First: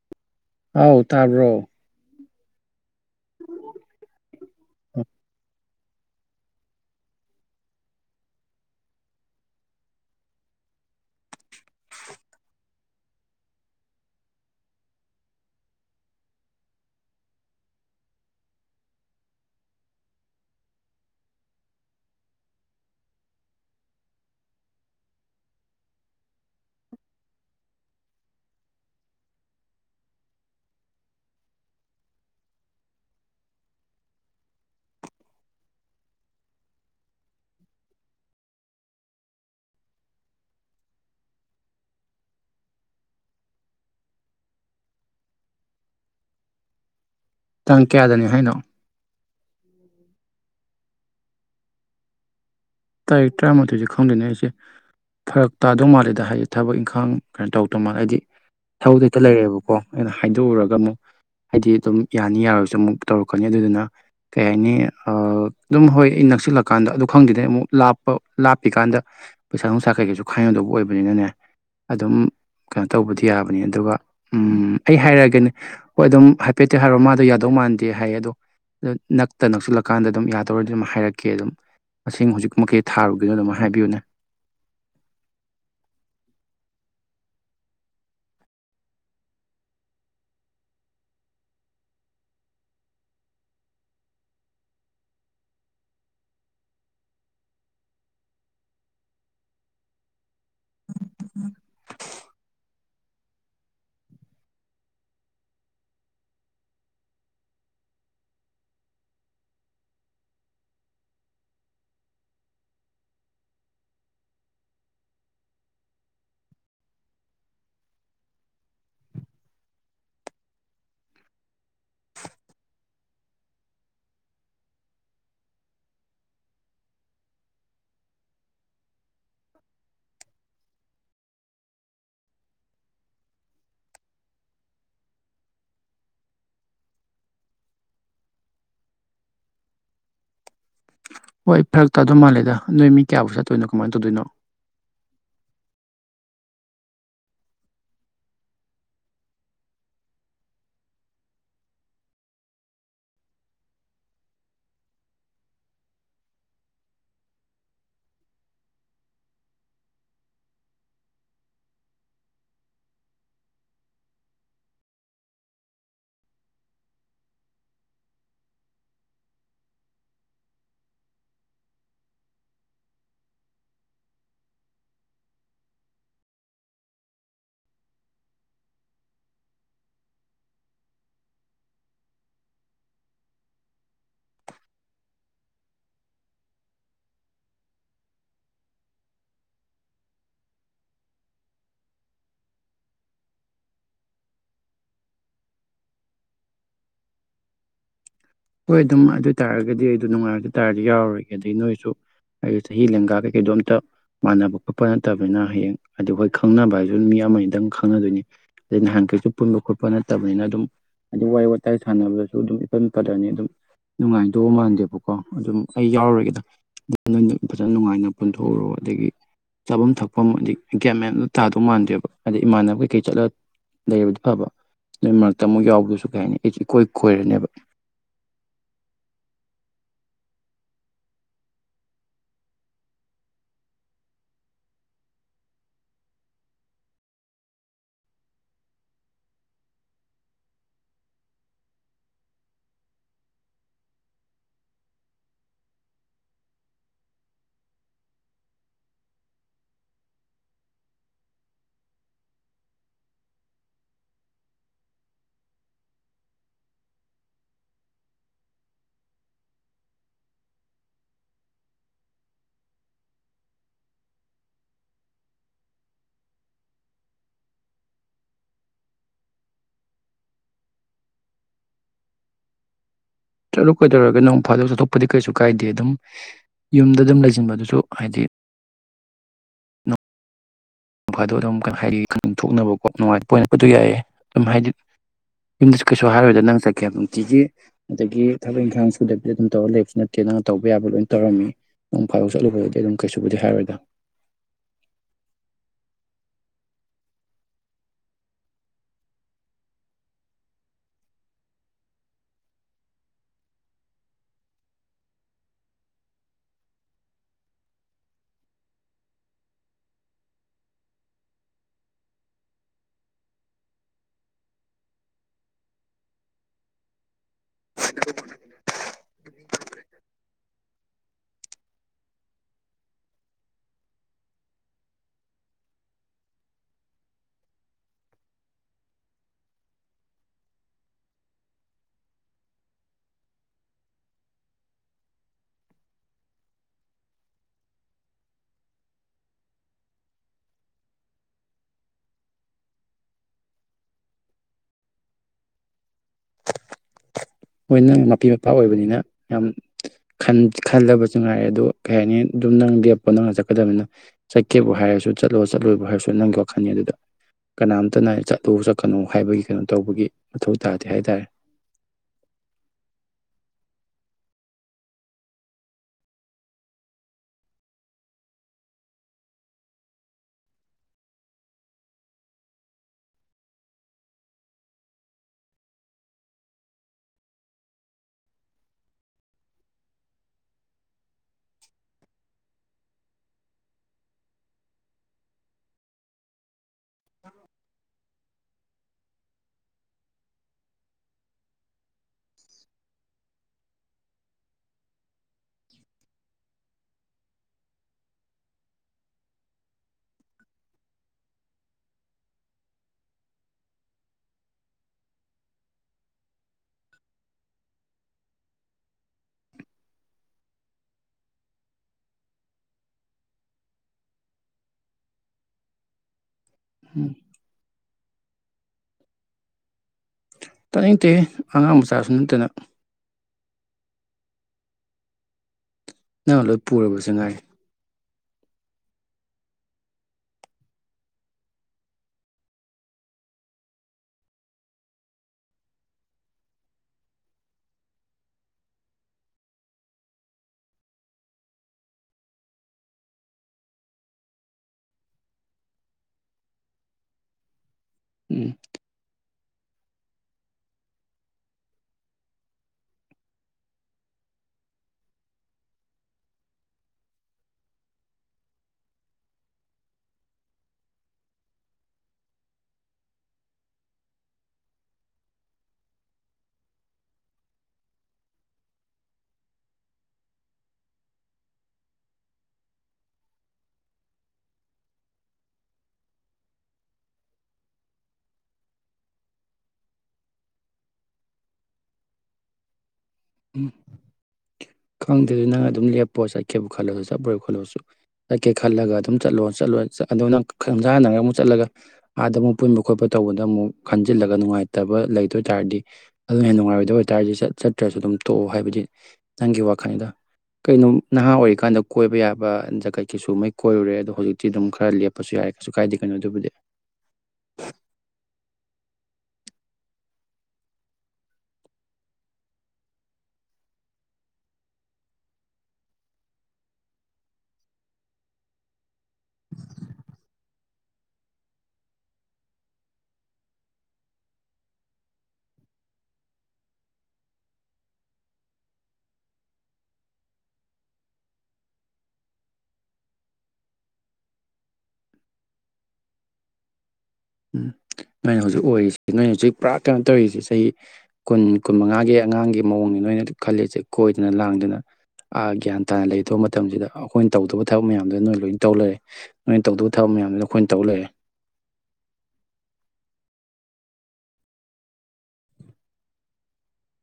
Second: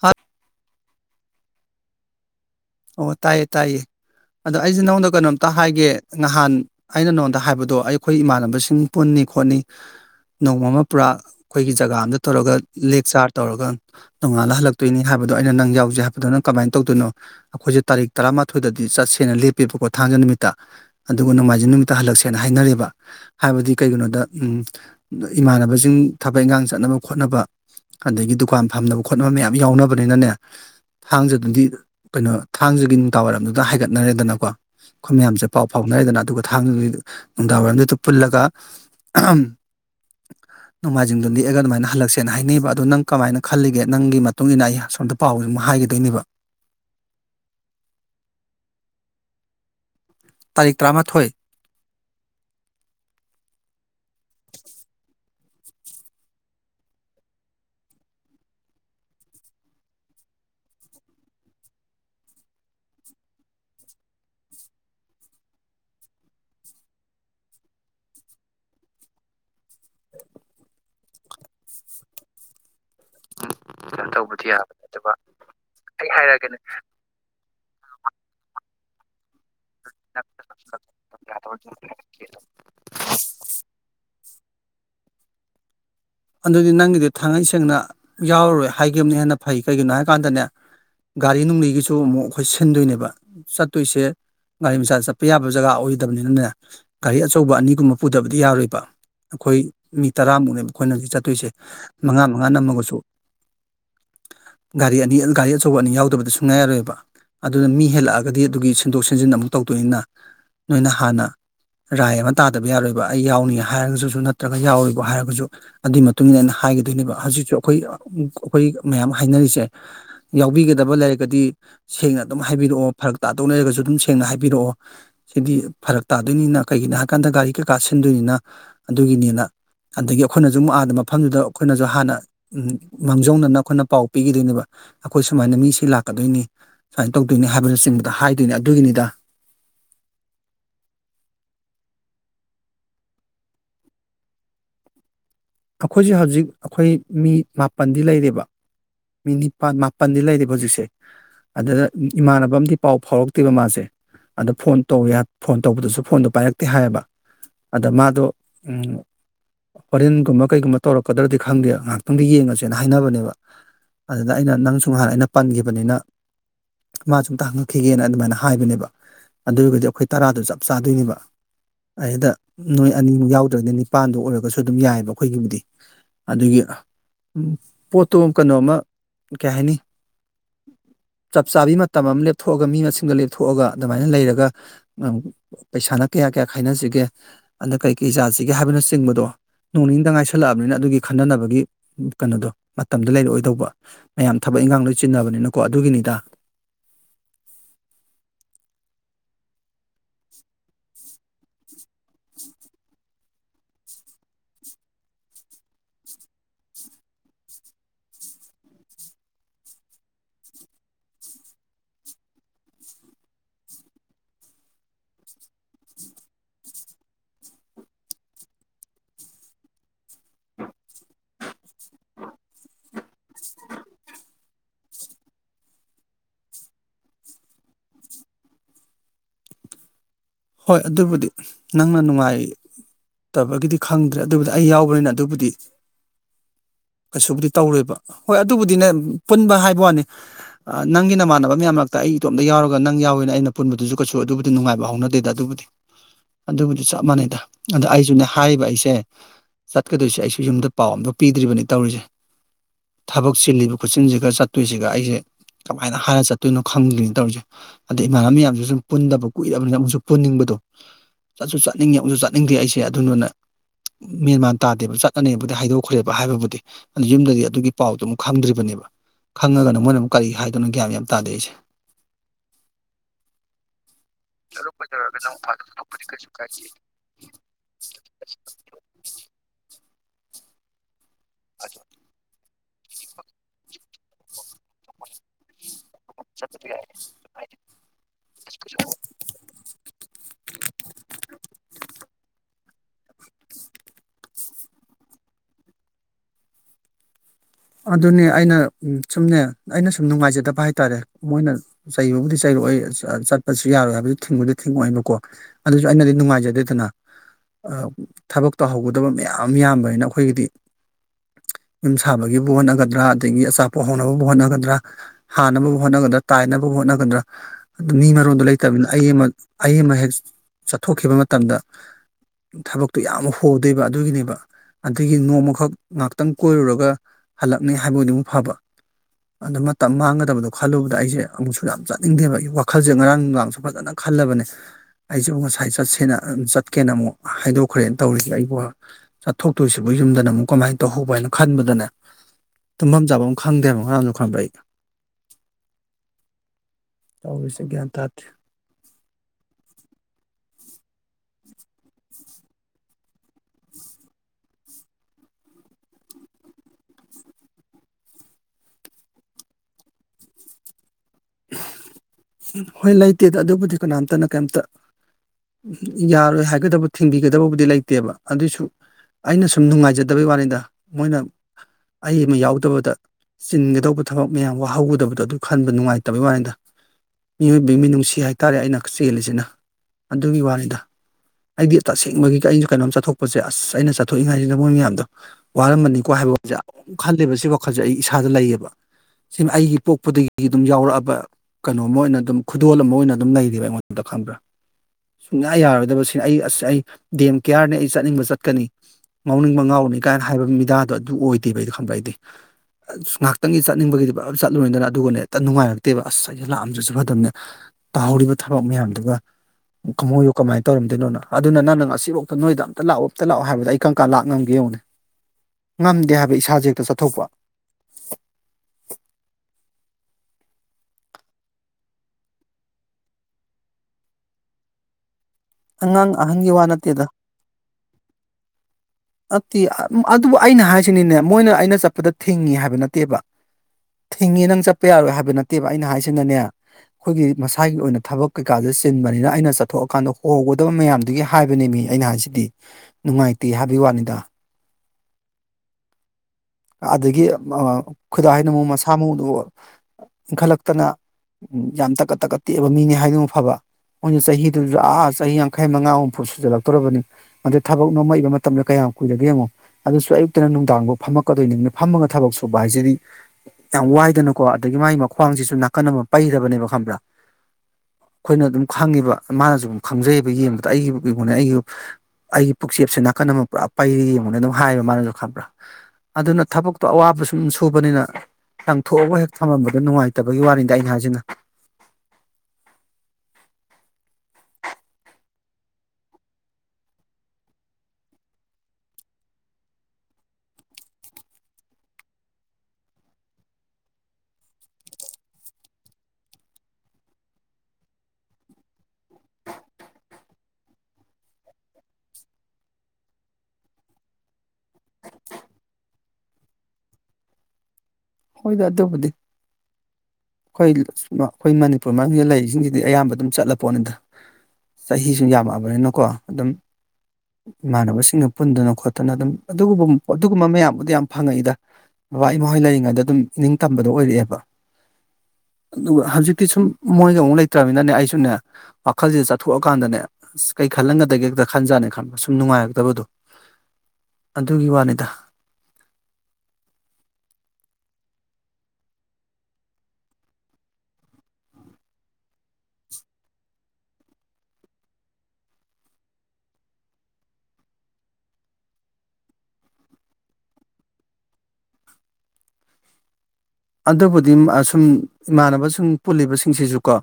ꯍꯥ ꯍꯥꯎ ꯇꯥꯕ꯭ꯔꯣ ꯑꯣ ꯇꯥꯏꯌꯦ ꯇꯥꯏꯌꯦ ꯑꯗꯣ ꯑꯩꯁꯦ ꯑꯣ, ꯅꯉꯣꯟꯗ ꯀꯩꯅꯣꯝꯇ ꯍꯥꯏꯒꯦ ꯅꯍꯥꯟ ꯑꯩꯅ ꯅꯉꯣꯟꯗ ꯍꯥꯏꯕꯗꯣ ꯑꯩꯈꯣꯏ ꯏꯃꯥꯟꯅꯕꯁꯤꯡ ꯄꯨꯟꯅꯤ ꯈꯣꯠ ꯅꯤ ꯅꯣꯡꯃ ꯑꯃ ꯄꯨꯔꯥ ꯑꯩꯈꯣꯏꯒꯤ ꯖꯒꯥ ꯑꯝꯗ ꯇꯧꯔꯒ ꯂꯦꯛ ꯆꯥꯔ ꯇꯧꯔꯒ ꯅꯣꯡꯉꯥꯜꯂ ꯍꯜꯂꯛꯇꯣꯏꯅꯤ ꯍꯥꯏꯕ ꯑꯗꯣ ꯑꯩꯅ ꯅꯪ ꯌꯥꯎꯖꯩꯦ ꯍꯥꯏꯕꯗꯣ ꯅꯪ ꯀꯃꯥꯏꯅ ꯇꯧꯗꯣꯏꯅꯣ ꯑꯩꯈꯣꯏꯁꯦ ꯇꯥꯔꯤꯛ ꯇꯔꯥꯃꯥꯊꯣꯏꯗꯗꯤ ꯆꯠꯁꯦꯅ ꯂꯦꯞꯄꯦꯕꯀꯣ ꯊꯥꯡꯖ ꯅꯨꯃꯤꯠꯇ ꯑꯗꯨꯒ ꯅꯣꯡꯃꯥꯏꯖꯤꯡ ꯅꯨꯃꯤꯠꯇ ꯍꯜꯂꯛꯁꯦꯅ ꯍꯥꯏ ꯅꯔꯦꯕ ꯍꯥꯏꯕꯗꯤ ꯀꯩꯒꯤꯅꯣꯗ ꯎꯝ ꯏꯃꯥꯟꯅꯕꯁꯤꯡ ꯊꯕꯛ ꯏꯟꯈꯥꯡ ꯆꯠꯅꯕ ꯈꯣꯠꯅꯕ ꯑꯗꯒꯤ ꯗꯨꯀꯥꯟ ꯐꯝꯅꯕ ꯈꯣꯠꯅꯕ ꯃꯌꯥꯝ ꯌꯥꯎꯅꯕꯅꯤꯅꯅꯦ ꯊꯥꯡꯖ ꯑꯗꯨꯗꯤ ꯀꯩꯅꯣ ꯊꯥꯡꯖꯒꯤ ꯅꯨꯡꯗꯥꯡꯋꯥꯏꯔꯝꯗꯨꯗ ꯍꯥꯏꯒꯠꯅꯔꯦꯗꯅꯀꯣ ꯑꯩꯈꯣꯏ ꯃꯌꯥꯝꯁꯦ ꯄꯥꯎ ꯐꯥꯎꯅꯔꯗꯅ ꯑꯗꯨꯒ ꯊꯥꯡꯖꯗ ꯅꯨꯡꯗꯥꯡ ꯋꯥꯏꯔꯝꯗꯨꯗ ꯄꯨꯜꯂꯒ [inaudible] ꯅꯣꯡꯃꯥꯏꯖꯤꯡꯗꯨꯗꯤ ꯑꯩꯒ ꯑꯗꯨꯃꯥꯏꯅ ꯅ‌ꯣꯡꯃꯥꯏꯖꯤꯡ ꯗꯨ ꯂ‌ꯦꯛꯑꯒ ꯍꯜꯂꯛꯁꯦꯅ ꯍꯥꯏꯅꯩꯕ ꯑꯗꯣ ꯅꯪ ꯀꯃꯥꯏꯅ ꯈꯜꯂꯤꯒꯦ ꯅꯪꯒꯤ ꯃꯇꯨꯡ ꯏꯟꯅ ꯑꯩ ꯑꯁꯣꯝꯗ ꯄꯥꯎ ꯑꯗꯨꯝ ꯍꯥꯏ ꯍꯥꯏꯒꯤꯗꯣꯏꯅꯦꯕ ꯇꯥꯡ ꯀꯌꯥꯗꯅꯤ ꯍꯥꯏꯅꯣ ꯇꯥꯔꯤꯛ ꯇꯔꯥꯃꯥꯊꯣꯏ ꯇꯥꯔꯤꯛ ꯇꯔꯥꯃꯥꯊꯣꯏꯁꯦ ꯈꯪꯗꯅꯦ ꯑꯩꯁꯦ ꯐꯔꯛ ꯇꯥꯗꯧ ꯃꯥꯜꯂꯦꯗ ꯍꯥꯏꯗꯤ ꯊꯕꯛ ꯏꯪꯈꯥꯡ ꯀꯩꯅꯣ ꯇꯧꯗꯧ ꯃꯥꯜꯂꯦ ꯍꯥꯏꯗꯤ ꯊꯧꯗꯇ ꯂꯩꯔꯦꯕꯀꯣ ꯑꯩꯅ ꯍꯥꯏꯗꯣꯛꯎꯔꯒ ꯑꯃꯨꯛ ꯍꯥꯏꯗꯤ ꯑꯗꯨꯝ ꯌꯥꯅꯤ ꯌꯥꯔꯒꯁꯨ ꯑꯃꯨꯛ ꯇꯧꯔꯛꯀꯅꯤ ꯑꯗꯨꯗꯨꯅ ꯀꯩ ꯍꯥꯏꯅꯤ ꯑꯗꯨꯝ ꯍꯣꯏ ꯅꯛꯁꯤꯜꯂꯀꯥꯟꯗ ꯈꯪꯈꯤꯗꯦ ꯑꯃꯨꯛ ꯂꯥꯞꯄ ꯂꯥꯞꯄꯤ ꯀꯥꯟꯗ ꯄꯩꯁꯥ ꯅꯨꯡꯁꯥ ꯀꯩꯀꯩꯁꯨ ꯈꯥꯏꯅꯗꯧꯕ ꯑꯣꯏꯕꯅꯤꯅꯅꯦ ꯑꯗꯨꯝ ꯀꯩꯅꯣ ꯇꯧꯕꯗꯤ ꯌꯥꯕꯅꯤ ꯑꯗꯨꯒ ꯎꯝ ꯑꯩ ꯍꯥꯏꯔꯛꯑꯒꯅꯤ ꯍꯣꯏ ꯑꯗꯨꯝ ꯍꯥꯏꯐꯦꯠꯇꯤ ꯍꯥꯏꯔꯣ ꯃꯥꯗꯣ ꯌꯥꯗꯧ ꯃꯥꯥꯟꯂ ꯈꯦ ꯍꯥꯏ ꯑꯣ ꯅꯛꯇ ꯅꯛꯁꯤꯜꯂꯀꯥꯟꯗ ꯑꯗꯨꯝ ꯌꯥꯗꯧꯔꯗꯤ ꯑꯗꯨꯝ ꯍꯥꯏꯔꯛꯀꯦ ꯑꯗꯨꯝ ꯃꯁꯤꯡ ꯍꯧꯖꯤꯛ ꯊꯥꯔꯨꯒꯦꯅ ꯑꯗꯨꯝ ꯍꯥꯏꯕꯤꯌꯨꯅꯦ ꯑꯗꯨꯗꯤ ꯅꯪꯒꯤꯗꯤ ꯊꯥꯡꯃꯩ ꯁꯦꯡꯅ ꯌꯥꯎꯔꯔꯣꯏ ꯍꯥꯏꯒꯈꯤꯕꯅ ꯍꯦꯟꯅ ꯐꯩ ꯀꯩꯒꯤꯅꯣ ꯍꯥꯏ ꯀꯥꯟꯗꯅꯦ ꯒꯥꯔꯤ ꯅꯨꯡꯂꯤꯒꯤꯁꯨ ꯑꯃꯨꯛ ꯑꯩꯈꯣꯏ ꯁꯤꯟꯗꯣꯏꯅꯦꯕ ꯆꯠꯇꯣꯏꯁꯦ ꯒꯥꯔꯤ ꯃꯆꯥ ꯆꯠꯄ ꯌꯥꯕ ꯖꯒꯥ ꯑꯣꯏꯗꯕꯅꯤꯅꯅꯦ ꯒꯥꯔꯤ ꯑꯆꯧꯕ ꯑꯅꯤꯒꯨꯝꯕ ꯄꯨꯗꯕꯗꯤ ꯌꯥꯔꯣꯏꯕ ꯑꯩꯈꯣꯏ ꯃꯤ ꯇꯔꯥꯃꯨꯛꯅꯦꯕ ꯑꯩꯈꯣꯏꯅ ꯍꯧꯖꯤꯛ ꯆꯠꯇꯣꯏꯁꯦ ꯃꯉꯥ ꯃꯉꯥ ꯅꯝꯃꯒꯁꯨ ꯒꯥꯔꯤ ꯑꯅꯤ ꯒꯥꯔꯤ ꯑꯆꯧꯕ ꯑꯅꯤ ꯌꯥꯎꯗꯕꯗ ꯁꯨꯡꯉꯥꯏ ꯌꯥꯔꯣꯏꯕ ꯑꯗꯨꯅ ꯃꯤ ꯍꯦꯜꯂꯛꯑꯒꯗꯤ ꯑꯗꯨꯒꯤ ꯁꯦꯝꯗꯣꯛ ꯁꯦꯝꯖꯤꯟ ꯑꯃꯨꯛ ꯇꯧꯗꯣꯏꯅꯤꯅ ꯅꯣꯏꯅ ꯍꯥꯟꯅ ꯔꯥꯏ ꯑꯃ ꯇꯥꯗꯕ ꯌꯥꯔꯣꯏꯕ ꯑꯩ ꯌꯥꯎꯅꯤ ꯍꯥꯏꯔꯒꯁꯨ ꯅꯠꯇ꯭ꯔꯒ ꯌꯥꯎꯔꯤꯕ ꯍꯥꯏꯔꯒꯁꯨ ꯑꯗꯨꯏ ꯃꯇꯨꯡ ꯏꯟꯅ ꯑꯩꯅ ꯍꯥꯏꯒꯗꯣꯏꯅꯦꯕ ꯍꯧꯖꯤꯛꯁꯨ ꯑꯩꯈꯣꯏ ꯑꯩꯈꯣꯏ ꯃꯌꯥꯝ ꯍꯥꯏꯅꯔꯤꯁꯦ ꯍꯥꯏꯕꯤꯒꯗꯕ ꯂꯩꯔꯒꯗꯤ ꯁꯦꯡꯅ ꯑꯗꯨꯝ ꯍꯥꯏꯕꯤꯔꯛꯑꯣ ꯐꯔꯛ ꯇꯥꯗꯧ ꯂꯩꯔꯒꯁꯨ ꯑꯗꯨꯝ ꯁꯦꯡꯅ ꯍꯥꯏꯕꯤꯔꯛꯑꯣꯗꯤ ꯐꯔꯛ ꯇꯥꯗꯣꯏꯅꯤꯅ ꯀꯩꯒꯤꯅꯣ ꯍꯥꯏ ꯀꯥꯟꯗ ꯒꯥꯔꯤ ꯀꯩ ꯀꯥ ꯁꯤꯟꯗꯣꯏꯅꯤꯅ ꯑꯗꯨꯒꯤꯅꯤꯅ ꯑꯗꯒꯤ ꯑꯩꯈꯣꯏꯅꯁꯨ ꯃꯨꯛ ꯑꯗ ꯃꯐꯝꯗꯨꯗ ꯑꯩꯈꯣꯏꯅꯁꯨ ꯍꯥꯟꯅ ꯎ ꯃꯥꯡꯖꯧꯅꯅ ꯑꯩꯈꯣꯏꯅ ꯄꯥꯎ ꯄꯤꯈꯤꯗꯣꯏꯅꯦꯕ ꯑꯩꯈꯣꯏ ꯁꯨꯃꯥꯏꯅ ꯃꯤꯁꯤ ꯂꯥꯛꯀꯗꯣꯏꯅꯤ ꯁꯨꯃꯥꯏꯅ ꯇꯧꯗꯣꯏꯅꯤ ꯍꯥꯏꯕꯅ ꯆꯤꯡꯕꯗ ꯍꯥꯏꯗꯣꯏꯅꯤ ꯑꯗꯨꯒꯤꯅꯤꯗ [unintelligible] ꯍꯣꯏ ꯐꯔꯛ ꯇꯥꯗꯧ ꯃꯥꯜꯂꯦꯗ ꯅꯣꯏ ꯃꯤ ꯀꯌꯥꯐꯧ ꯆꯠꯇꯣꯏꯅꯣ ꯀꯃꯥꯏꯅ ꯇꯧꯗꯣꯏꯅꯣ ꯑꯩꯈꯣꯏꯁꯦ ꯍꯧꯖꯤꯛ ꯑꯩꯈꯣꯏ ꯃꯤ ꯃꯥꯄꯜꯗꯤ ꯂꯩꯔꯕ ꯃꯤ ꯅꯤꯄꯥꯜ ꯃꯥꯄꯜꯗꯤ ꯂꯩꯔ ꯍꯧꯖꯤꯛꯁꯦ ꯑꯗꯨꯗ ꯏꯃꯥꯟꯅꯕ ꯑꯝ ꯄꯥꯎ ꯐꯥꯎꯔꯛꯇꯦꯕ ꯃꯥꯁꯦ ꯑꯗꯣ ꯐꯣꯟ ꯇꯧꯋ ꯐꯣꯟ ꯇꯧꯕꯗꯨꯁꯨ ꯐꯣꯟꯗꯣ ꯄꯥꯏꯔꯛꯇꯦ ꯍꯥꯏꯌꯦꯕ ꯑꯗ ꯃꯥꯗꯣ ꯍꯣꯔꯦꯟꯒꯨꯝꯕ ꯀꯩꯒꯨꯝꯕ ꯇꯧꯔꯛꯀꯗ꯭ꯔꯗꯤ ꯈꯪꯗꯦ ꯉꯥꯏꯍꯥꯛꯇꯪꯗꯤ ꯌꯦꯡꯉꯁꯦꯅ ꯍꯥꯏꯅꯕꯅꯦꯕ ꯑꯗꯨꯗ ꯑꯩꯅ ꯅꯪꯁꯨ ꯍꯥꯟ ꯑꯩꯅ ꯄꯟꯈꯤꯕꯅꯤꯅ ꯃꯥꯁꯨ ꯑꯝꯇ ꯍꯪꯉꯛꯈꯤꯒꯦꯅ ꯑꯗꯨꯃꯥꯏꯅ ꯍꯥꯏꯕꯅꯦꯕ ꯑꯗꯨ ꯑꯣꯏꯔꯒꯗꯤ ꯑꯩꯈꯣꯏ ꯇꯔꯥꯗꯨꯣ ꯆꯞ ꯆꯥꯗꯣꯏꯅꯦꯕ ꯑꯩꯗ ꯅꯣꯏ ꯑꯅꯤꯃꯨꯛ ꯌꯥꯎꯗ꯭ꯔꯒꯗꯤ ꯅꯤꯄꯥꯟꯗ ꯑꯣꯏꯔꯒꯁꯨ ꯑꯗꯨꯝ ꯌꯥꯏꯑꯕꯀꯣ ꯑꯩꯈꯣꯏꯒꯤꯕꯨꯗꯤ ꯑꯗꯨꯒꯤ ꯎꯝ ꯄꯣꯠꯇꯣ ꯀꯩꯅꯣꯝꯃ ꯀꯩ ꯍꯥꯏꯅꯤ ꯆꯞ ꯆꯥꯕꯤ ꯃꯇꯝ ꯑꯃ ꯂꯦꯞꯊꯣꯛꯑꯒ ꯃꯤ ꯃꯁꯤꯡꯗ ꯂꯦꯞꯊꯣꯛꯑꯒ ꯑꯗꯨꯃꯥꯏꯅ ꯂꯩꯔꯒ ꯎ ꯄꯩꯁꯥꯅ ꯀꯩ ꯀꯌꯥ ꯀꯌꯥ ꯈꯥꯏꯅꯁꯤꯒꯦ ꯑꯟꯗ ꯀꯩ ꯀꯩ ꯆꯥꯁꯤꯒꯦ ꯍꯥꯏꯕꯅꯆꯤꯡꯕꯗꯣ ꯅꯣꯡ ꯇ ꯉꯥꯏꯁꯜꯂꯛꯑꯕꯅꯤꯅ ꯑꯗꯨꯒꯤ ꯈꯟꯅꯅꯕꯒꯤ ꯀꯩꯅꯣꯗꯣ ꯃꯇꯝꯗ ꯂꯩꯔꯛꯑꯣꯏꯗꯧꯕ ꯃꯌꯥꯝ ꯊꯕꯛ ꯏꯪ ꯑꯉꯥꯡ ꯂꯣꯏ ꯆꯤꯟꯅꯕꯅꯤꯅꯀꯣ ꯑꯗꯨꯒꯤꯅꯤꯗ ꯍꯣꯏ ꯑꯗꯨꯝ ꯑꯗꯨ ꯑꯣꯏꯇꯥꯥꯔꯒꯗꯤ ꯑꯩꯗ ꯅꯨꯡꯉꯥꯏꯔ ꯑꯗꯨ ꯇꯥꯔꯗꯤ ꯌꯥꯎꯔꯒꯦ ꯑꯗꯩ ꯅꯣꯏꯁꯨ ꯑꯩ ꯆꯍꯤ ꯂꯒꯥꯥꯛ ꯀ ꯀꯩꯗꯣꯝꯇ ꯃꯥꯟꯅꯕ ꯈꯣꯠꯄ ꯅꯠꯇꯕꯅꯤꯅ ꯍꯌꯦꯡ ꯍꯥꯏ ꯍꯣꯏ ꯈꯪꯅꯕ ꯍꯥꯏꯁꯨ ꯃꯤ ꯑꯃꯅꯤꯗꯪ ꯈꯪꯅꯗꯣꯏꯅꯤ ꯑꯗꯩ ꯅꯍꯥꯟꯈꯩꯁꯨ ꯄꯨꯟꯕ ꯈꯣꯠꯄ ꯅꯠꯇꯕꯅꯤꯅ ꯑꯗꯨꯝ ꯑꯩ ꯋꯥꯔꯤ ꯋꯥꯇꯥꯏ ꯁꯥꯟꯅꯕꯗꯁꯨ ꯑꯗꯨꯝ ꯏꯄꯟ ꯔꯅꯤ ꯑꯗꯨꯝ ꯅꯨꯡꯉꯥꯏꯗꯧ ꯃꯥꯟꯗꯦꯕꯀꯣ ꯑꯗꯨꯝ ꯑꯩ ꯌꯥꯎꯔꯒꯦꯗ ꯅꯣꯏ ꯐꯖꯅ ꯅꯨꯡꯉꯥꯏꯅ ꯄꯨꯟꯊꯣꯛꯎꯔꯨꯔ ꯑꯗꯒꯤ ꯆꯥꯐꯝ ꯊꯛꯐꯝ ꯑꯗꯒꯤꯒꯦꯝ ꯃꯌꯥꯝꯗ ꯇꯥꯗꯧ ꯃꯥꯟꯗꯦꯕ ꯑꯗꯩ ꯏꯃꯥꯟꯅꯕ ꯀꯩꯀꯩ ꯆꯠꯂ ꯂꯩꯕꯗꯤ ꯐꯕ ꯑꯗꯨꯒꯤ ꯃꯔꯛꯇ ꯑꯃꯨꯛ ꯌꯥꯎꯗ꯭ꯔꯁꯨ ꯀꯩ ꯍꯥꯏꯅꯤ ꯑꯩꯁꯨꯦ ꯏꯀꯣꯏ ꯈꯣꯏꯔꯅꯦꯕ ꯍꯣꯏ ꯑꯗꯨꯕꯨꯗꯤ ꯅꯪꯅ ꯅꯨꯡꯉꯥꯏ ꯇꯕꯒꯤꯗꯤ ꯈꯪꯗ꯭ꯔꯦ ꯑꯗꯨꯕꯨꯗꯤ ꯑꯩ ꯌꯥꯎꯕꯅꯤꯅ ꯑꯗꯨꯕꯨꯗꯤ ꯀꯩꯁꯨꯕꯨꯗꯤ ꯇꯧꯔꯨꯕ ꯍꯣꯏ ꯑꯗꯨꯕꯨꯗꯤꯅꯦ ꯄꯨꯟꯕ ꯍꯥꯏꯕ ꯋꯥꯅꯤ ꯅꯪꯒꯤ ꯅꯃꯥꯟꯅꯕ ꯃꯌꯥꯝ ꯂꯛꯇꯥꯏ ꯑꯩ ꯏꯇꯣꯝꯇ ꯌꯥꯎꯔꯒ ꯅꯪ ꯌꯥꯎꯋꯦꯅ ꯑꯩꯅ ꯄꯨꯟꯕꯗꯨꯁꯨ ꯀꯩꯁꯨ ꯑꯗꯨꯕꯨꯗꯤ ꯅꯨꯡꯉꯥꯏꯕ ꯍꯧꯥꯎꯅꯗꯦꯗ ꯑꯗꯨꯕꯨꯗꯤ ꯑꯗꯨꯕꯨꯗꯤ ꯆꯞ ꯃꯥꯟꯅꯩꯗ ꯑꯗ ꯑꯩꯁꯨꯅꯦ ꯍꯥꯏꯔꯤꯕ ꯑꯩꯁꯦ ꯆꯠꯀꯗꯣꯏꯁꯦ ꯑꯩꯁꯨ ꯌꯨꯝꯗ ꯄꯥꯎ ꯑꯝꯗ ꯄꯤꯗ꯭ꯔꯤꯕꯅꯤ ꯇꯧꯔꯤꯁꯦ ꯊꯕꯛ ꯆꯤꯜꯂꯤꯕ ꯈꯣꯠꯆꯤꯟꯁꯤꯒ ꯆꯠꯇꯣꯏꯁꯤꯒ ꯑꯩꯁꯦ ꯀꯃꯥꯏꯅ ꯍꯥꯏꯥꯟꯅ ꯆꯠꯇꯣꯏꯅꯣ ꯈꯪꯗ꯭ꯣꯏꯅ ꯇꯧꯔꯤꯁꯦ ꯑꯗꯩ ꯏꯃꯥꯟꯅꯕ ꯃꯌꯥꯝꯁꯨ ꯁꯨꯝ ꯄꯨꯟꯗꯕ ꯀꯨꯏꯗꯕꯅꯤꯅꯨꯁꯨ ꯄꯨꯅꯤꯡꯕꯗꯣ ꯆꯠꯁꯨ ꯆꯠꯅꯤꯡꯉꯦ ꯑꯃꯨꯛꯁꯨ ꯆꯠꯅꯤꯡꯗꯦ ꯑꯩꯁꯦ ꯑꯗꯨꯗꯨꯅ ꯃꯦꯟꯃꯥꯟ ꯇꯥꯗꯦꯕ ꯆꯠꯅꯅꯦꯕꯨꯗꯤ ꯍꯥꯏꯗꯣꯛꯈ꯭ꯔꯦꯕ ꯍꯥꯏꯕꯕꯨꯗꯤ ꯑꯗꯨ ꯌꯨꯝꯗꯗꯤ ꯑꯗꯨꯒꯤ ꯄꯥꯎꯗꯨꯣ ꯑꯃꯨꯛ ꯈꯪꯗ꯭ꯔꯤꯕꯅꯦꯕ ꯈꯪꯉꯒꯅꯣ ꯃꯣꯏꯅ ꯑꯃꯨꯛ ꯀꯔꯤ ꯍꯥꯏꯗꯨꯅ ꯒ꯭ꯌꯥꯟ ꯌꯥꯝ ꯇꯥꯗꯣꯏꯔꯤꯁꯦ ꯆꯠꯨꯛ ꯀꯣꯏꯗꯧꯔꯒ ꯅꯣꯡ ꯐꯥꯗ ꯆꯄ ꯗꯤ ꯀꯩꯁꯨ ꯀꯥꯏꯗꯦ ꯑꯗꯨꯝ ꯌꯨꯝꯗ ꯑꯗꯨꯝ ꯂꯩꯁꯤꯟꯕꯗꯨꯁꯨ ꯍꯥꯏꯗꯤ ꯅ ꯃꯈꯗꯣ ꯑꯗꯨꯝ ꯍꯥꯏꯗꯤ ꯈ ꯊꯣꯛꯣꯛꯅꯕꯀꯣ ꯅꯨꯡꯉꯥꯏꯄ ꯑꯣꯏꯅ ꯑꯗꯨ ꯌꯥꯏꯑ ꯑꯗꯨꯝ ꯍꯥꯏꯗꯤ ꯌꯨꯝꯗꯁꯨ ꯀꯩꯁꯨ ꯍꯥꯏꯔꯦꯗ ꯅꯪ ꯆꯠꯀꯦ ꯅꯨꯡꯇꯤꯒꯤ ꯑꯗꯒꯤ ꯊꯕꯛ ꯏꯪꯈꯥꯡ ꯁꯨꯗꯕꯤꯗꯤ ꯑꯗꯨꯝ ꯇꯧꯔꯒ ꯂꯩꯕꯁꯨ ꯅꯠꯇꯦ ꯅꯪꯅ ꯇꯧꯕ ꯌꯥꯕ ꯂꯣꯏ ꯇꯧꯔꯝꯃꯤ ꯅꯪ ꯐꯥꯧ ꯆꯠꯂꯨꯕꯗꯗꯤ ꯑꯗꯨꯝ ꯀꯩꯁꯨꯕꯨꯗꯤ ꯍꯥꯏꯔꯣꯏꯗ ꯑꯗꯨꯅꯦ ꯑꯩꯅ ꯎ ꯁꯨꯝꯅꯦ ꯑꯩꯅ ꯁꯨꯝ ꯅꯨꯡꯉꯥꯏꯖꯗꯕ ꯍꯥꯏꯇꯥꯔꯦ ꯃꯣꯏꯅ ꯆꯩꯕꯕꯨꯗꯤ ꯆꯩꯕ ꯆꯠꯄꯁꯨ ꯌꯥꯔꯣꯏ ꯍꯥꯏꯕꯗꯨ ꯊꯤꯡꯕꯗꯤ ꯊꯤꯡꯉꯑꯣꯏꯕꯀꯣ ꯑꯗꯨꯁꯨ ꯑꯩꯅꯗꯤ ꯅꯨꯡꯉꯥꯏꯖꯗꯦꯗꯅ ꯊꯕꯛ ꯇꯧꯍꯧꯒꯗꯕ ꯃꯌꯥꯝ ꯌꯥꯝꯕꯅꯤꯅ ꯑꯩꯈꯣꯏꯒꯤꯗꯤ ꯌꯨꯝ ꯁꯥꯕꯒꯤ ꯒꯤꯕꯨ ꯍꯣꯠꯅꯒꯗ꯭ꯔꯥ ꯑꯗꯒꯤ ꯑꯆꯥꯄꯣꯠ ꯍꯧꯣꯡꯅꯕꯕꯨ ꯍꯣꯠꯅꯒꯗ꯭ꯔꯥ ꯍꯥꯟꯅꯕꯕꯨ ꯍꯣꯠꯅꯒꯗ꯭ꯔꯥ ꯇꯥꯏꯅꯕ ꯍꯣꯠꯅꯒꯗ꯭ꯔꯥ ꯑꯗꯨ ꯃꯤ ꯃꯔꯣꯟꯗꯣ ꯂꯩꯇꯕꯅꯤꯅ ꯑꯩ ꯑꯃ ꯑꯩ ꯑꯃ ꯍꯦꯛ ꯆꯠꯊꯣꯛꯈꯤꯕ ꯃꯇꯝꯗ ꯊꯕꯛꯇꯣ ꯌꯥꯝ ꯍꯣꯗꯣꯏꯕ ꯑꯗꯨꯒꯤꯅꯦꯕ ꯑꯗꯒꯤ ꯅꯣꯡꯃꯈꯛ ꯉꯍꯥꯛꯇꯪ ꯀꯣꯏꯔꯨꯔꯒ ꯍꯜꯂꯛꯅꯤ ꯍꯥꯏꯕꯗꯤ ꯑꯃꯛ ꯐꯕ ꯑꯗ ꯃꯇꯝ ꯃꯥꯡꯒꯗꯕꯗꯣ ꯈꯜꯂꯨꯕꯗ ꯑꯩꯁꯦ ꯑꯃꯨꯛꯁꯨ ꯌꯥꯝ ꯆꯠꯅꯤꯡꯗꯦꯕ ꯑꯩꯒꯤ ꯋꯥꯈꯜꯁꯦ ꯉꯔꯥꯡ ꯅꯨꯡꯗꯥꯥꯡꯁꯨ ꯐꯖꯅ ꯈꯜꯂꯕꯅꯦ ꯑꯩꯁꯤꯕꯨ ꯉꯁꯥꯏ ꯆꯠꯁꯦꯅ ꯆꯠꯀꯦꯅ ꯑꯃꯨꯛ ꯍꯥꯏꯗꯣꯛꯈ꯭ꯔꯦꯅ ꯇꯧꯔꯤꯁꯦ ꯑꯩꯕꯨ ꯆꯠꯊꯣꯛꯇꯣꯏꯁꯤꯕꯨ ꯌꯨꯝꯗꯅ ꯑꯃꯨꯛ ꯀꯃꯥꯏꯅ ꯇꯧꯍꯧꯕ ꯍꯥꯏꯅ ꯈꯟꯕꯗꯅꯦ ꯇꯨꯝꯐꯝ ꯆꯥꯐꯝ ꯑꯃ ꯈꯪꯗꯦꯕ ꯉꯔꯥꯡꯁꯨ ꯈꯪꯕ꯭ꯔ ꯑꯩꯩꯅ [unintelligible] ꯃꯣꯏꯅ ꯃꯄꯤ ꯃꯄꯥ ꯑꯣꯏꯕꯅꯤꯅ ꯌꯥꯝ ꯈꯟ ꯈꯜꯂꯕꯁꯨ ꯉꯥꯏꯔꯦ ꯑꯗꯨꯣ ꯀꯩ ꯍꯥꯏꯅꯤ ꯑꯗꯨꯝ ꯅꯪꯗꯦꯄꯣꯠ ꯅꯪꯒ ꯆꯠꯀꯗꯕꯅꯤꯅ ꯆꯠꯀꯦꯕꯨ ꯍꯥꯏꯔꯁꯨ ꯆꯠꯂꯣꯠ ꯆꯠꯂꯣꯏꯕ ꯍꯥꯏꯔꯁꯨ ꯅꯪꯒꯤ ꯋꯥꯈꯟꯅꯤ ꯑꯗꯨꯗ ꯀꯅꯥꯝꯇꯅ ꯆꯠꯂꯨ ꯆꯠꯀꯅꯨ ꯍꯥꯏꯕꯒꯤ ꯀꯩꯅꯣ ꯇꯧꯕꯒꯤ ꯃꯊꯧ ꯇꯥꯗꯦ ꯍꯥꯏ ꯇꯔꯦ ꯍꯣꯏ ꯂꯩꯇꯦꯗ ꯑꯗꯨꯕꯨꯗꯤ ꯀꯅꯥꯝꯇꯅ ꯀꯩꯝꯇ ꯌꯥꯔꯣꯏ ꯍꯥꯏꯒꯗꯕ ꯊꯤꯡꯕꯤꯒꯗꯕꯕꯨꯗꯤ ꯂꯩꯇꯦꯕ ꯑꯗꯨꯏꯁꯨ ꯑꯩꯅ ꯁꯨꯝ ꯅꯨꯡꯉꯥꯏꯖꯗꯕꯩ ꯋꯥꯔꯤꯗ ꯃꯣꯏꯅ ꯑꯩ ꯑꯃ ꯌꯥꯎꯗꯕꯗ ꯆꯤꯟꯒꯗꯧꯕ ꯊꯕꯛ ꯃꯌꯥꯝ ꯋꯥꯍꯧꯒꯗꯕꯗꯣ ꯑꯗꯨ ꯈꯟꯕ ꯅꯨꯡꯉꯥꯏꯇꯦ ꯇꯕꯤ ꯃꯥꯏꯅꯤꯗ ꯃꯤꯑꯣꯏꯕꯒꯤ ꯃꯤꯅꯨꯡꯁꯤ ꯍꯥꯏꯇꯥꯔꯦ ꯑꯩꯅ ꯆꯦꯜꯂꯤꯁꯤꯅ ꯑꯗꯨꯒꯤ ꯋꯥꯅꯤꯗ ꯍꯥꯏꯗꯤ ꯇꯁꯦꯡꯕꯒꯤ ꯑꯩꯅꯁꯨ ꯀꯩꯅꯣꯝ ꯆꯊꯣꯛꯄꯁꯦ ꯑꯁ ꯑꯩꯅ ꯆꯠꯊꯣꯛꯏꯉꯥꯏꯁꯤꯗ ꯃꯣꯏ ꯃꯌꯥꯝꯗꯣ ꯋꯥꯔꯝꯕꯅꯤꯀꯣ ꯍꯥꯏ ꯈꯂꯦꯕ ꯋꯥꯈꯜꯁꯦ ꯑꯩ ꯏꯁꯥꯗ ꯂꯩꯌꯦꯕ ꯑꯩꯒꯤ ꯄꯣꯛꯄ ꯑꯗꯨꯝ ꯌꯥꯎꯔꯑ ꯀꯩꯅꯣꯝꯃ ꯑꯣꯏꯅ ꯑꯗꯨꯝ ꯈꯨꯗꯣꯜ ꯑꯃ ꯑꯣꯏꯅ ꯑꯗꯨꯝ ꯂꯩꯔꯤꯕ ꯑꯩꯉꯣꯟꯗꯝꯗ ꯈꯪꯕ꯭ꯔꯥ ꯁꯨꯡꯌꯥ ꯌꯥꯔꯣꯏꯗꯕꯁꯤꯡ ꯑꯩ ꯑꯁ ꯑꯩ ꯗꯦꯝ ꯀꯤꯌꯥꯔꯅꯤ ꯑꯩ ꯆꯠꯅꯤꯡꯕ ꯆꯠꯀꯅꯤ ꯉꯥꯎꯅꯤꯡꯕ ꯉꯥꯎꯅꯤ ꯀꯥꯏꯅ ꯍꯥꯏꯕ ꯃꯤꯗꯥꯗꯣ ꯑꯗꯨ ꯑꯣꯏꯗꯦꯕ ꯑꯩꯗꯣ ꯈꯟꯕ ꯑꯩꯗꯤ ꯑꯁ ꯉꯥꯏꯍꯥꯛꯇꯪꯒꯤ ꯆꯠꯅꯤꯡꯕꯒꯤꯗꯤ ꯆꯠꯂꯨꯔꯗꯅ ꯑꯗꯨꯒꯅ ꯍꯦꯛꯇ ꯅꯨꯡꯉꯥꯏꯔꯦ ꯇꯦꯕ ꯑꯁ ꯑꯩꯁ ꯂꯥꯛꯑꯝꯖꯁꯨ ꯐꯗꯝꯕꯅꯦ ꯇꯥꯍꯧꯔꯤꯕ ꯊꯕꯛ ꯃꯌꯥꯝꯗꯨꯒ ꯀꯪꯃꯣꯏꯌꯨ ꯀꯃꯥꯏꯅ ꯇꯧꯔꯝꯗꯅꯣ ꯑꯗꯨꯅ ꯅꯪꯅ ꯉꯁꯤꯐꯥꯎꯗ ꯅꯣꯏꯗ ꯑꯝꯇ ꯂꯥꯛꯑꯣ ꯑꯝꯇ ꯂꯥꯛꯑꯣ ꯍꯥꯏꯕꯗ ꯑꯩ ꯀꯪꯀꯥ ꯂꯥꯛ ꯉꯝꯒꯦ ꯉꯝꯗꯦ ꯍꯥꯏꯕ ꯏꯁꯥꯁꯦ ꯍꯦꯛꯇ ꯎꯝ ꯆꯠꯊꯣꯛꯄ ꯇꯥꯅꯤꯡꯗꯦ ꯑꯉꯥꯡ ꯃꯆꯥꯁꯨ ꯅꯠꯇꯅ ꯑꯉꯥꯡ ꯅꯪ ꯑꯍꯟꯒꯤ ꯂꯣꯏ ꯋꯥ ꯅꯠꯇꯦꯗ ꯄꯨꯔꯕꯁꯨ ꯉꯥꯏꯔꯦ ꯑꯠꯇꯤ ꯑꯗꯨꯕꯨ ꯑꯩꯅ ꯍꯥꯏꯁꯤꯅꯤꯅꯦ ꯃꯣꯏꯅ ꯑꯩꯅ ꯆꯠꯄꯗ ꯊꯤꯡꯉꯤ ꯍꯥꯏꯕ ꯅꯠꯇꯦꯕ ꯊꯤꯡꯉꯤ ꯅꯪ ꯆꯠꯄ ꯌꯥꯔꯣꯏ ꯍꯥꯏꯕ ꯅꯠꯇꯦꯕ ꯑꯩꯅ ꯍꯥꯏꯁꯤꯅꯅꯦ ꯑꯩꯈꯣꯏꯒꯤ ꯃꯁꯥꯒꯤ ꯑꯣꯏꯅ ꯊꯕꯛ ꯀꯩꯀꯥꯗ ꯆꯤꯟꯕꯅꯤꯅ ꯑꯩꯅ ꯆꯠꯊꯣꯛꯑꯀꯥꯟꯗ ꯍꯣꯧꯒꯗꯕ ꯃꯌꯥꯝꯗꯨꯒꯤ ꯍꯥꯏꯕꯅꯦ ꯃꯤ ꯑꯩꯅ ꯍꯥꯏꯁꯤꯗꯤ ꯅꯨꯡꯉꯥꯏꯇꯦ ꯍꯥꯏꯕꯒꯤ ꯋꯥꯠꯅꯤꯗ ꯑꯗꯒꯤ ꯈꯨꯗꯥ ꯎꯝ ꯍꯥꯏꯅ ꯑꯃ ꯃꯁꯥ ꯃꯎꯗꯨ ꯏꯟꯈꯠꯂꯛꯇꯅ ꯎꯝ ꯌꯥꯝ ꯇꯀꯠ ꯇꯛꯀꯠ ꯇꯦꯛꯑꯕ ꯃꯤꯅꯤ ꯍꯥꯏꯗꯨꯃ ꯐꯕ ꯃꯅ ꯆꯍꯤꯗꯨꯗ ꯑꯥ ꯆꯍꯤ ꯌꯥꯡꯈꯩ ꯃꯉꯥ ꯍꯨꯝꯐꯨ ꯁꯨꯖꯜꯂꯛꯇꯧꯕꯅꯤ ꯑꯗꯨꯩ ꯊꯕꯛ ꯅꯣꯃꯛꯏꯕ ꯃꯇꯝꯗ ꯀꯌꯥꯝ ꯀꯨꯏꯒꯦ ꯌꯦꯡꯉꯣ ꯑꯗꯨꯁꯨ ꯑꯌꯨꯛꯇꯅꯪ ꯅꯨꯡꯗꯥꯡꯐꯥꯎ ꯐꯝꯃꯛꯀꯗꯣꯏꯅꯤ ꯐꯝꯃꯒ ꯊꯕꯛ ꯁꯨꯕ ꯍꯥꯏꯁꯤꯗꯤ ꯌꯥꯝ ꯋꯥꯏꯗꯅꯀꯣ ꯑꯗꯒꯤ ꯃꯥꯒꯤ ꯃꯈ꯭ꯋꯥꯡꯁꯤꯁꯨ ꯅꯥꯀꯟ ꯑꯃ ꯄꯩꯕꯅꯦꯕ ꯈꯪꯕ꯭ꯔꯥ ꯑꯩꯈꯣꯏꯅ ꯑꯗꯨꯝ ꯈꯪꯉꯤꯕ ꯃꯥꯅꯁꯨ ꯑꯗꯨꯝ ꯈꯪꯖꯩꯌꯦꯕ ꯌꯦꯡꯕꯗ ꯑꯩꯒꯤ ꯀꯣꯅꯦ ꯑꯩꯒꯤ ꯑꯩꯒꯤ ꯄꯨꯛꯆꯦꯞꯁꯤ ꯅꯥꯀꯟ ꯑꯃ ꯄꯨꯔꯥ ꯄꯩꯔ ꯌꯦꯡꯕꯗ ꯑꯗꯨꯝ ꯍꯥꯏꯕ ꯃꯥꯅꯁꯨ ꯈꯪꯕ꯭ꯔꯥ ꯑꯗꯨꯅ ꯊꯕꯛꯇꯣ ꯑꯋꯥꯕ ꯁꯨꯝ ꯁꯨꯕꯅꯤꯅ ꯂꯪꯊꯣꯛꯑꯕꯨ ꯍꯦꯛ ꯊꯝꯃꯝꯕꯗꯣ ꯅꯨꯡꯉꯥꯏꯇꯕꯒꯤ ꯋꯥꯔꯤꯅꯤꯗ ꯑꯩꯅ ꯍꯥꯏꯁꯤꯅ ꯎꯝ ꯈꯪꯗꯦꯗ ꯅꯪ ꯑꯗꯨꯝ ꯂꯦꯞꯄ ꯆꯠꯀꯦꯕꯨ ꯈꯜꯂꯁꯨ ꯆꯠꯄꯕꯨ ꯈꯜꯂꯁꯨ ꯆꯠꯀꯦ ꯈꯜꯂꯒ ꯑꯗꯨꯝ ꯆꯠꯂꯣ ꯆꯠꯂꯣ ꯑꯗꯨꯅ ꯈꯪꯖꯥ ꯍꯥꯟꯅꯔꯒ ꯑꯃꯨꯛ ꯆꯠꯂꯒ ꯑꯥꯗ ꯑꯃꯨꯛ ꯄꯨꯟꯕ ꯈꯣꯠꯄ ꯇꯧ ꯇꯧꯕꯗ ꯑꯃꯨꯛ ꯈꯟꯖꯤꯜꯂꯒ ꯅꯨꯡꯉꯥꯏꯇꯕ ꯂꯩꯇꯣꯏꯕ ꯇꯥꯔꯗꯤ ꯑꯗꯨꯅ ꯍꯦꯟꯅ ꯅꯨꯡꯉꯥꯏꯔꯗꯕ ꯑꯣꯏꯕꯇꯥꯥꯔꯗꯤꯠ ꯆꯠꯇ꯭ꯔꯁꯨ ꯑꯗꯨꯝ ꯇꯣ ꯍꯥꯏꯕꯗꯤ ꯅꯪꯒꯤ ꯋꯥꯈꯜꯅꯤꯗ ꯀꯩꯅꯣ ꯅꯍꯥ ꯑꯣꯏꯔꯤꯀꯥꯟꯗ ꯀꯣꯏꯕ ꯌꯥꯕ ꯑꯗ ꯀꯩ ꯀꯩꯁꯨ ꯃꯩ ꯀꯣꯏꯔꯨꯔꯦ ꯑꯗꯣ ꯍꯧꯖꯤꯛꯇꯤ ꯑꯗꯨꯝ ꯈꯔ ꯂꯦꯞꯄꯁꯨ ꯌꯥꯏ ꯀꯩꯁꯨ ꯀꯥꯏꯗꯦ ꯀꯩꯅꯣ ꯑꯗꯨꯕꯨꯗꯤ ꯍꯣꯏꯗ ꯑꯗꯨꯕꯨꯗꯤ ꯑꯩꯈꯣꯏ ꯑꯩꯈꯣꯏ ꯃꯅꯤꯄꯨꯔ ꯃꯅꯨꯡꯁꯤ ꯂꯩꯁꯤꯡꯁꯤꯗꯤ ꯑꯌꯥꯝꯕ ꯑꯗꯨꯝ ꯆꯠꯂ ꯄꯣꯠꯅꯤꯗ ꯆꯍꯤꯁꯨ ꯌꯥꯝꯃꯛꯑꯕꯅꯤꯅꯀꯣ ꯑꯗꯨꯝ ꯏꯃꯥꯟꯅꯕꯁꯤꯡꯅ ꯄꯨꯟꯗꯅ ꯈꯣꯠꯇꯅ ꯑꯗꯨꯝ ꯑꯗꯨꯒꯨꯝꯕ ꯑꯗꯨꯒꯨꯝꯕ ꯃꯌꯥꯝꯕꯨꯗꯨ ꯌꯥꯝ ꯐꯪꯉꯛꯏꯗ ꯕꯥ ꯏꯃꯍꯣꯏ ꯂꯩꯔꯤꯉꯩꯗ ꯑꯗꯨꯝ ꯏꯅꯤꯡꯇꯝꯕꯗꯣ ꯑꯣꯏꯔꯛꯑꯦꯕ ꯑꯗꯨꯒ ꯍꯧꯖꯤꯛꯇꯤ ꯁꯨꯝ ꯃꯣꯏꯒ ꯑꯃꯨꯛ ꯂꯩꯇ꯭ꯔꯕꯅꯤꯅꯅꯦ ꯑꯩꯁꯨꯅꯦ ꯃꯈꯈꯜꯁꯦ ꯆꯠꯊꯣꯛꯑꯀꯥꯟꯗꯅꯦ ꯑꯩ ꯈꯜꯂꯝꯟꯒꯗꯒꯦꯛꯇ ꯈꯟꯖꯥꯠꯅꯤ ꯈꯟꯕ ꯁꯨꯝ ꯅꯨꯡꯉꯥꯏꯔꯛꯇꯕꯗꯣ ꯑꯗꯨꯒꯤ ꯋꯥꯅꯤꯗ ꯎꯝ ꯅꯣꯏꯅ ꯍꯧꯖꯤꯛ ꯑꯣꯏꯔꯤꯁꯤ ꯅꯣꯏ ꯍꯧꯖꯤꯛ ꯄꯨꯔꯥ ꯀꯩꯅꯣ ꯇꯧꯔꯤꯁꯤ ꯆꯍꯤ ꯀꯨꯟ ꯀꯨꯟꯃꯉꯥꯒꯤ ꯑꯉꯥꯡꯒꯤ ꯃꯑꯣꯡꯅꯤꯅ ꯅꯣꯏꯅ ꯈꯜꯂꯤꯁꯦ ꯀꯣꯏꯗꯅ ꯂꯥꯡꯗꯅ ꯑ ꯒ꯭ꯌꯥꯟ ꯇꯥꯅ ꯂꯩꯇꯕ ꯃꯇꯝꯁꯤꯗ ꯑꯩꯈꯣꯏꯅ ꯇꯧꯗꯕ ꯊꯕꯛ ꯃꯌꯥꯝꯗꯨꯣ ꯅꯣꯏ ꯂꯣꯏꯅ ꯇꯧ ꯂꯩꯔꯦ ꯅꯣꯏ ꯇꯧꯗꯕ ꯊꯕꯛ ꯃꯌꯥꯝꯁꯤꯗ ꯑꯩꯈꯣꯏꯅ ꯇꯧ ꯂꯩꯛꯑꯦ [unintelligible] ꯑꯗꯨꯕꯨꯗꯤ ꯁꯨꯝ ꯏꯃꯥꯟꯅꯕꯁꯤꯡ ꯄꯨꯜꯂꯤꯕꯁꯤꯡꯁꯤꯁꯨ ꯀꯣ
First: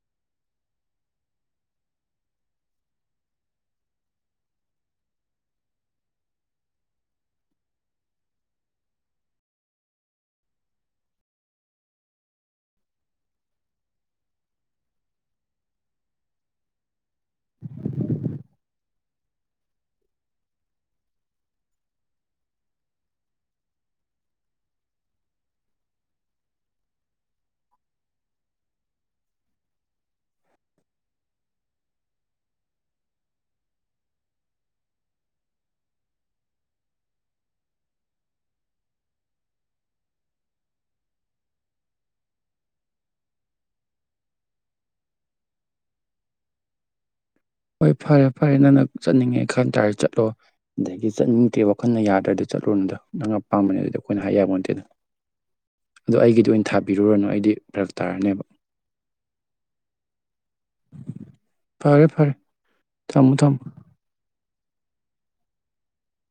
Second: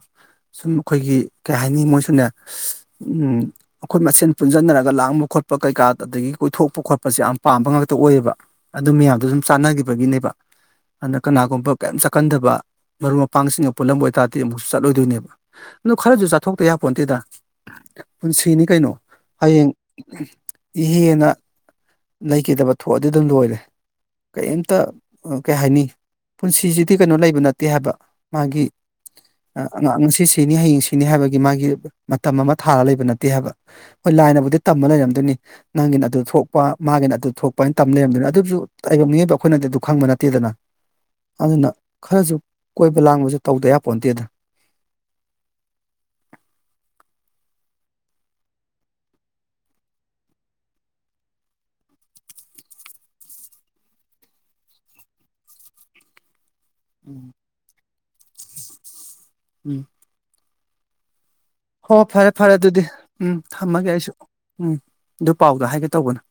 ꯁꯨꯝ ꯑꯩꯈꯣꯏꯒꯤ ꯀꯩ ꯍꯥꯏꯅꯤ ꯃꯣꯏꯁꯨꯅꯦ ꯑꯩꯈꯣꯏ ꯃꯁꯦꯟ ꯄꯨꯟꯁꯤꯟꯅꯔꯒ ꯂꯥꯡꯕ ꯈꯣꯠ ꯈꯣꯠꯄ ꯀꯩꯀꯥ ꯑꯗꯒꯤ ꯀꯣꯏꯊꯣꯛꯄ ꯈꯣꯠꯄꯁꯦ ꯌꯥꯝ ꯄꯥꯝꯕ ꯉꯥꯛꯇ ꯑꯣꯏꯌꯦꯕ ꯑꯗꯨ ꯃꯌꯥꯝꯗꯣ ꯁꯨꯝ ꯆꯥꯟꯅꯈꯤꯕꯒꯤꯅꯦꯕ ꯑꯗꯨꯅ ꯀꯅꯥꯒꯨꯝꯕ ꯀꯩꯝ ꯆꯥꯛꯀꯟꯗꯕ ꯃꯔꯨꯞ ꯃꯄꯥꯡꯁꯤꯡꯒ ꯄꯨꯜꯂꯝꯕ ꯑꯣꯏꯇꯥꯥꯔꯗꯤ ꯑꯃꯨꯛꯁꯨ ꯆꯠꯂꯣꯏꯗꯣꯏꯅꯦꯕ ꯑꯗꯨꯣ ꯈꯔꯁꯨ ꯆꯥꯊꯣꯛꯇ ꯌꯥꯄꯣ ꯅꯠꯇꯦꯗ ꯄꯨꯟꯁꯤꯅꯤ ꯀꯩꯅꯣ ꯍꯌꯦꯡ ꯏꯍꯦꯟꯅ ꯂꯩꯈꯤꯗꯕ ꯊꯣꯛꯑꯗꯤ ꯑꯗꯨꯝ ꯂꯣꯏꯔꯦ ꯀꯔꯤꯝꯇ ꯀꯩ ꯍꯥꯏꯅꯤ ꯄꯨꯟꯁꯤꯁꯤꯗꯤ ꯀꯩꯅꯣ ꯂꯩꯕ ꯅꯠꯇꯦ ꯍꯥꯏꯕ ꯃꯥꯒꯤ ꯑꯥꯡ ꯉꯁꯤ ꯁꯤꯅꯤ ꯍꯌꯦꯡ ꯁꯤꯅꯤ ꯍꯥꯏꯕꯒꯤ ꯃꯥꯒꯤ ꯃꯇꯝ ꯑꯃ ꯊꯥꯔ ꯂꯩꯕ ꯅꯠꯇꯦ ꯍꯥꯏꯕ ꯂꯥꯏꯅꯕꯨꯗꯤ ꯇꯝꯕ ꯂꯩꯔꯝꯗꯣꯏꯅꯤ ꯅꯪꯒꯤꯅ ꯑꯗꯨ ꯊꯣꯛꯄ ꯃꯥꯒꯤꯅ ꯑꯗꯨ ꯊꯣꯛꯄꯅ ꯇ ꯂꯩꯔꯝꯗꯣꯏꯅꯤ ꯑꯗꯨꯁꯨ ꯑꯏꯕ ꯑꯩꯈꯣꯏꯅꯗꯤ ꯑꯗꯨ ꯈꯪꯕ ꯅꯠꯇꯦꯗꯅ ꯑꯗꯨꯅ ꯈꯔꯁꯨ ꯀꯣꯏꯕ ꯂꯥꯡꯕꯁꯨ ꯇꯧꯗ ꯌꯥ ꯄꯣꯟꯣꯟꯗꯦꯗ [unintelligible] ꯍꯣꯏ ꯐꯔꯦ ꯐꯔꯦ ꯅꯪꯅ ꯆꯠꯅꯤꯡꯉꯦ ꯈꯟꯇꯥꯔꯗꯤ ꯆꯠꯂꯣ ꯑꯗꯒꯤ ꯆꯠꯅꯤꯡꯗꯦ ꯋꯥꯈꯜꯅ ꯌꯥꯗ꯭ꯔꯗꯤ ꯆ ꯆꯠꯂꯨꯗ ꯅꯪꯅ ꯄꯥꯝꯕꯅꯦ ꯑꯗꯨꯏꯗꯤ ꯑꯩꯈꯣꯏꯅ ꯍꯥꯏ ꯌꯥꯕ ꯅꯠꯇꯦꯗꯅ [unintelligible] ꯑꯗꯣ ꯑꯩꯒꯤꯗꯤ ꯑꯣꯏꯅ ꯊꯥꯕꯤꯔꯨꯔꯅꯨ ꯎꯝ ꯑꯩꯗꯤ ꯐꯔꯛ ꯇꯥꯔꯅꯦꯕ ꯎꯝ ꯍꯣ ꯐꯔꯦ ꯐꯔꯦ ꯑꯗꯨꯗꯤ ꯊꯝꯃꯣ ꯎꯝ ꯊꯝꯃꯣ ꯊꯝꯃꯒꯦ ꯑꯩꯁꯨ ꯎꯝ ꯑꯗꯨ ꯄꯥꯎꯗ ꯍꯥꯏꯒꯦ ꯇꯧꯕꯅ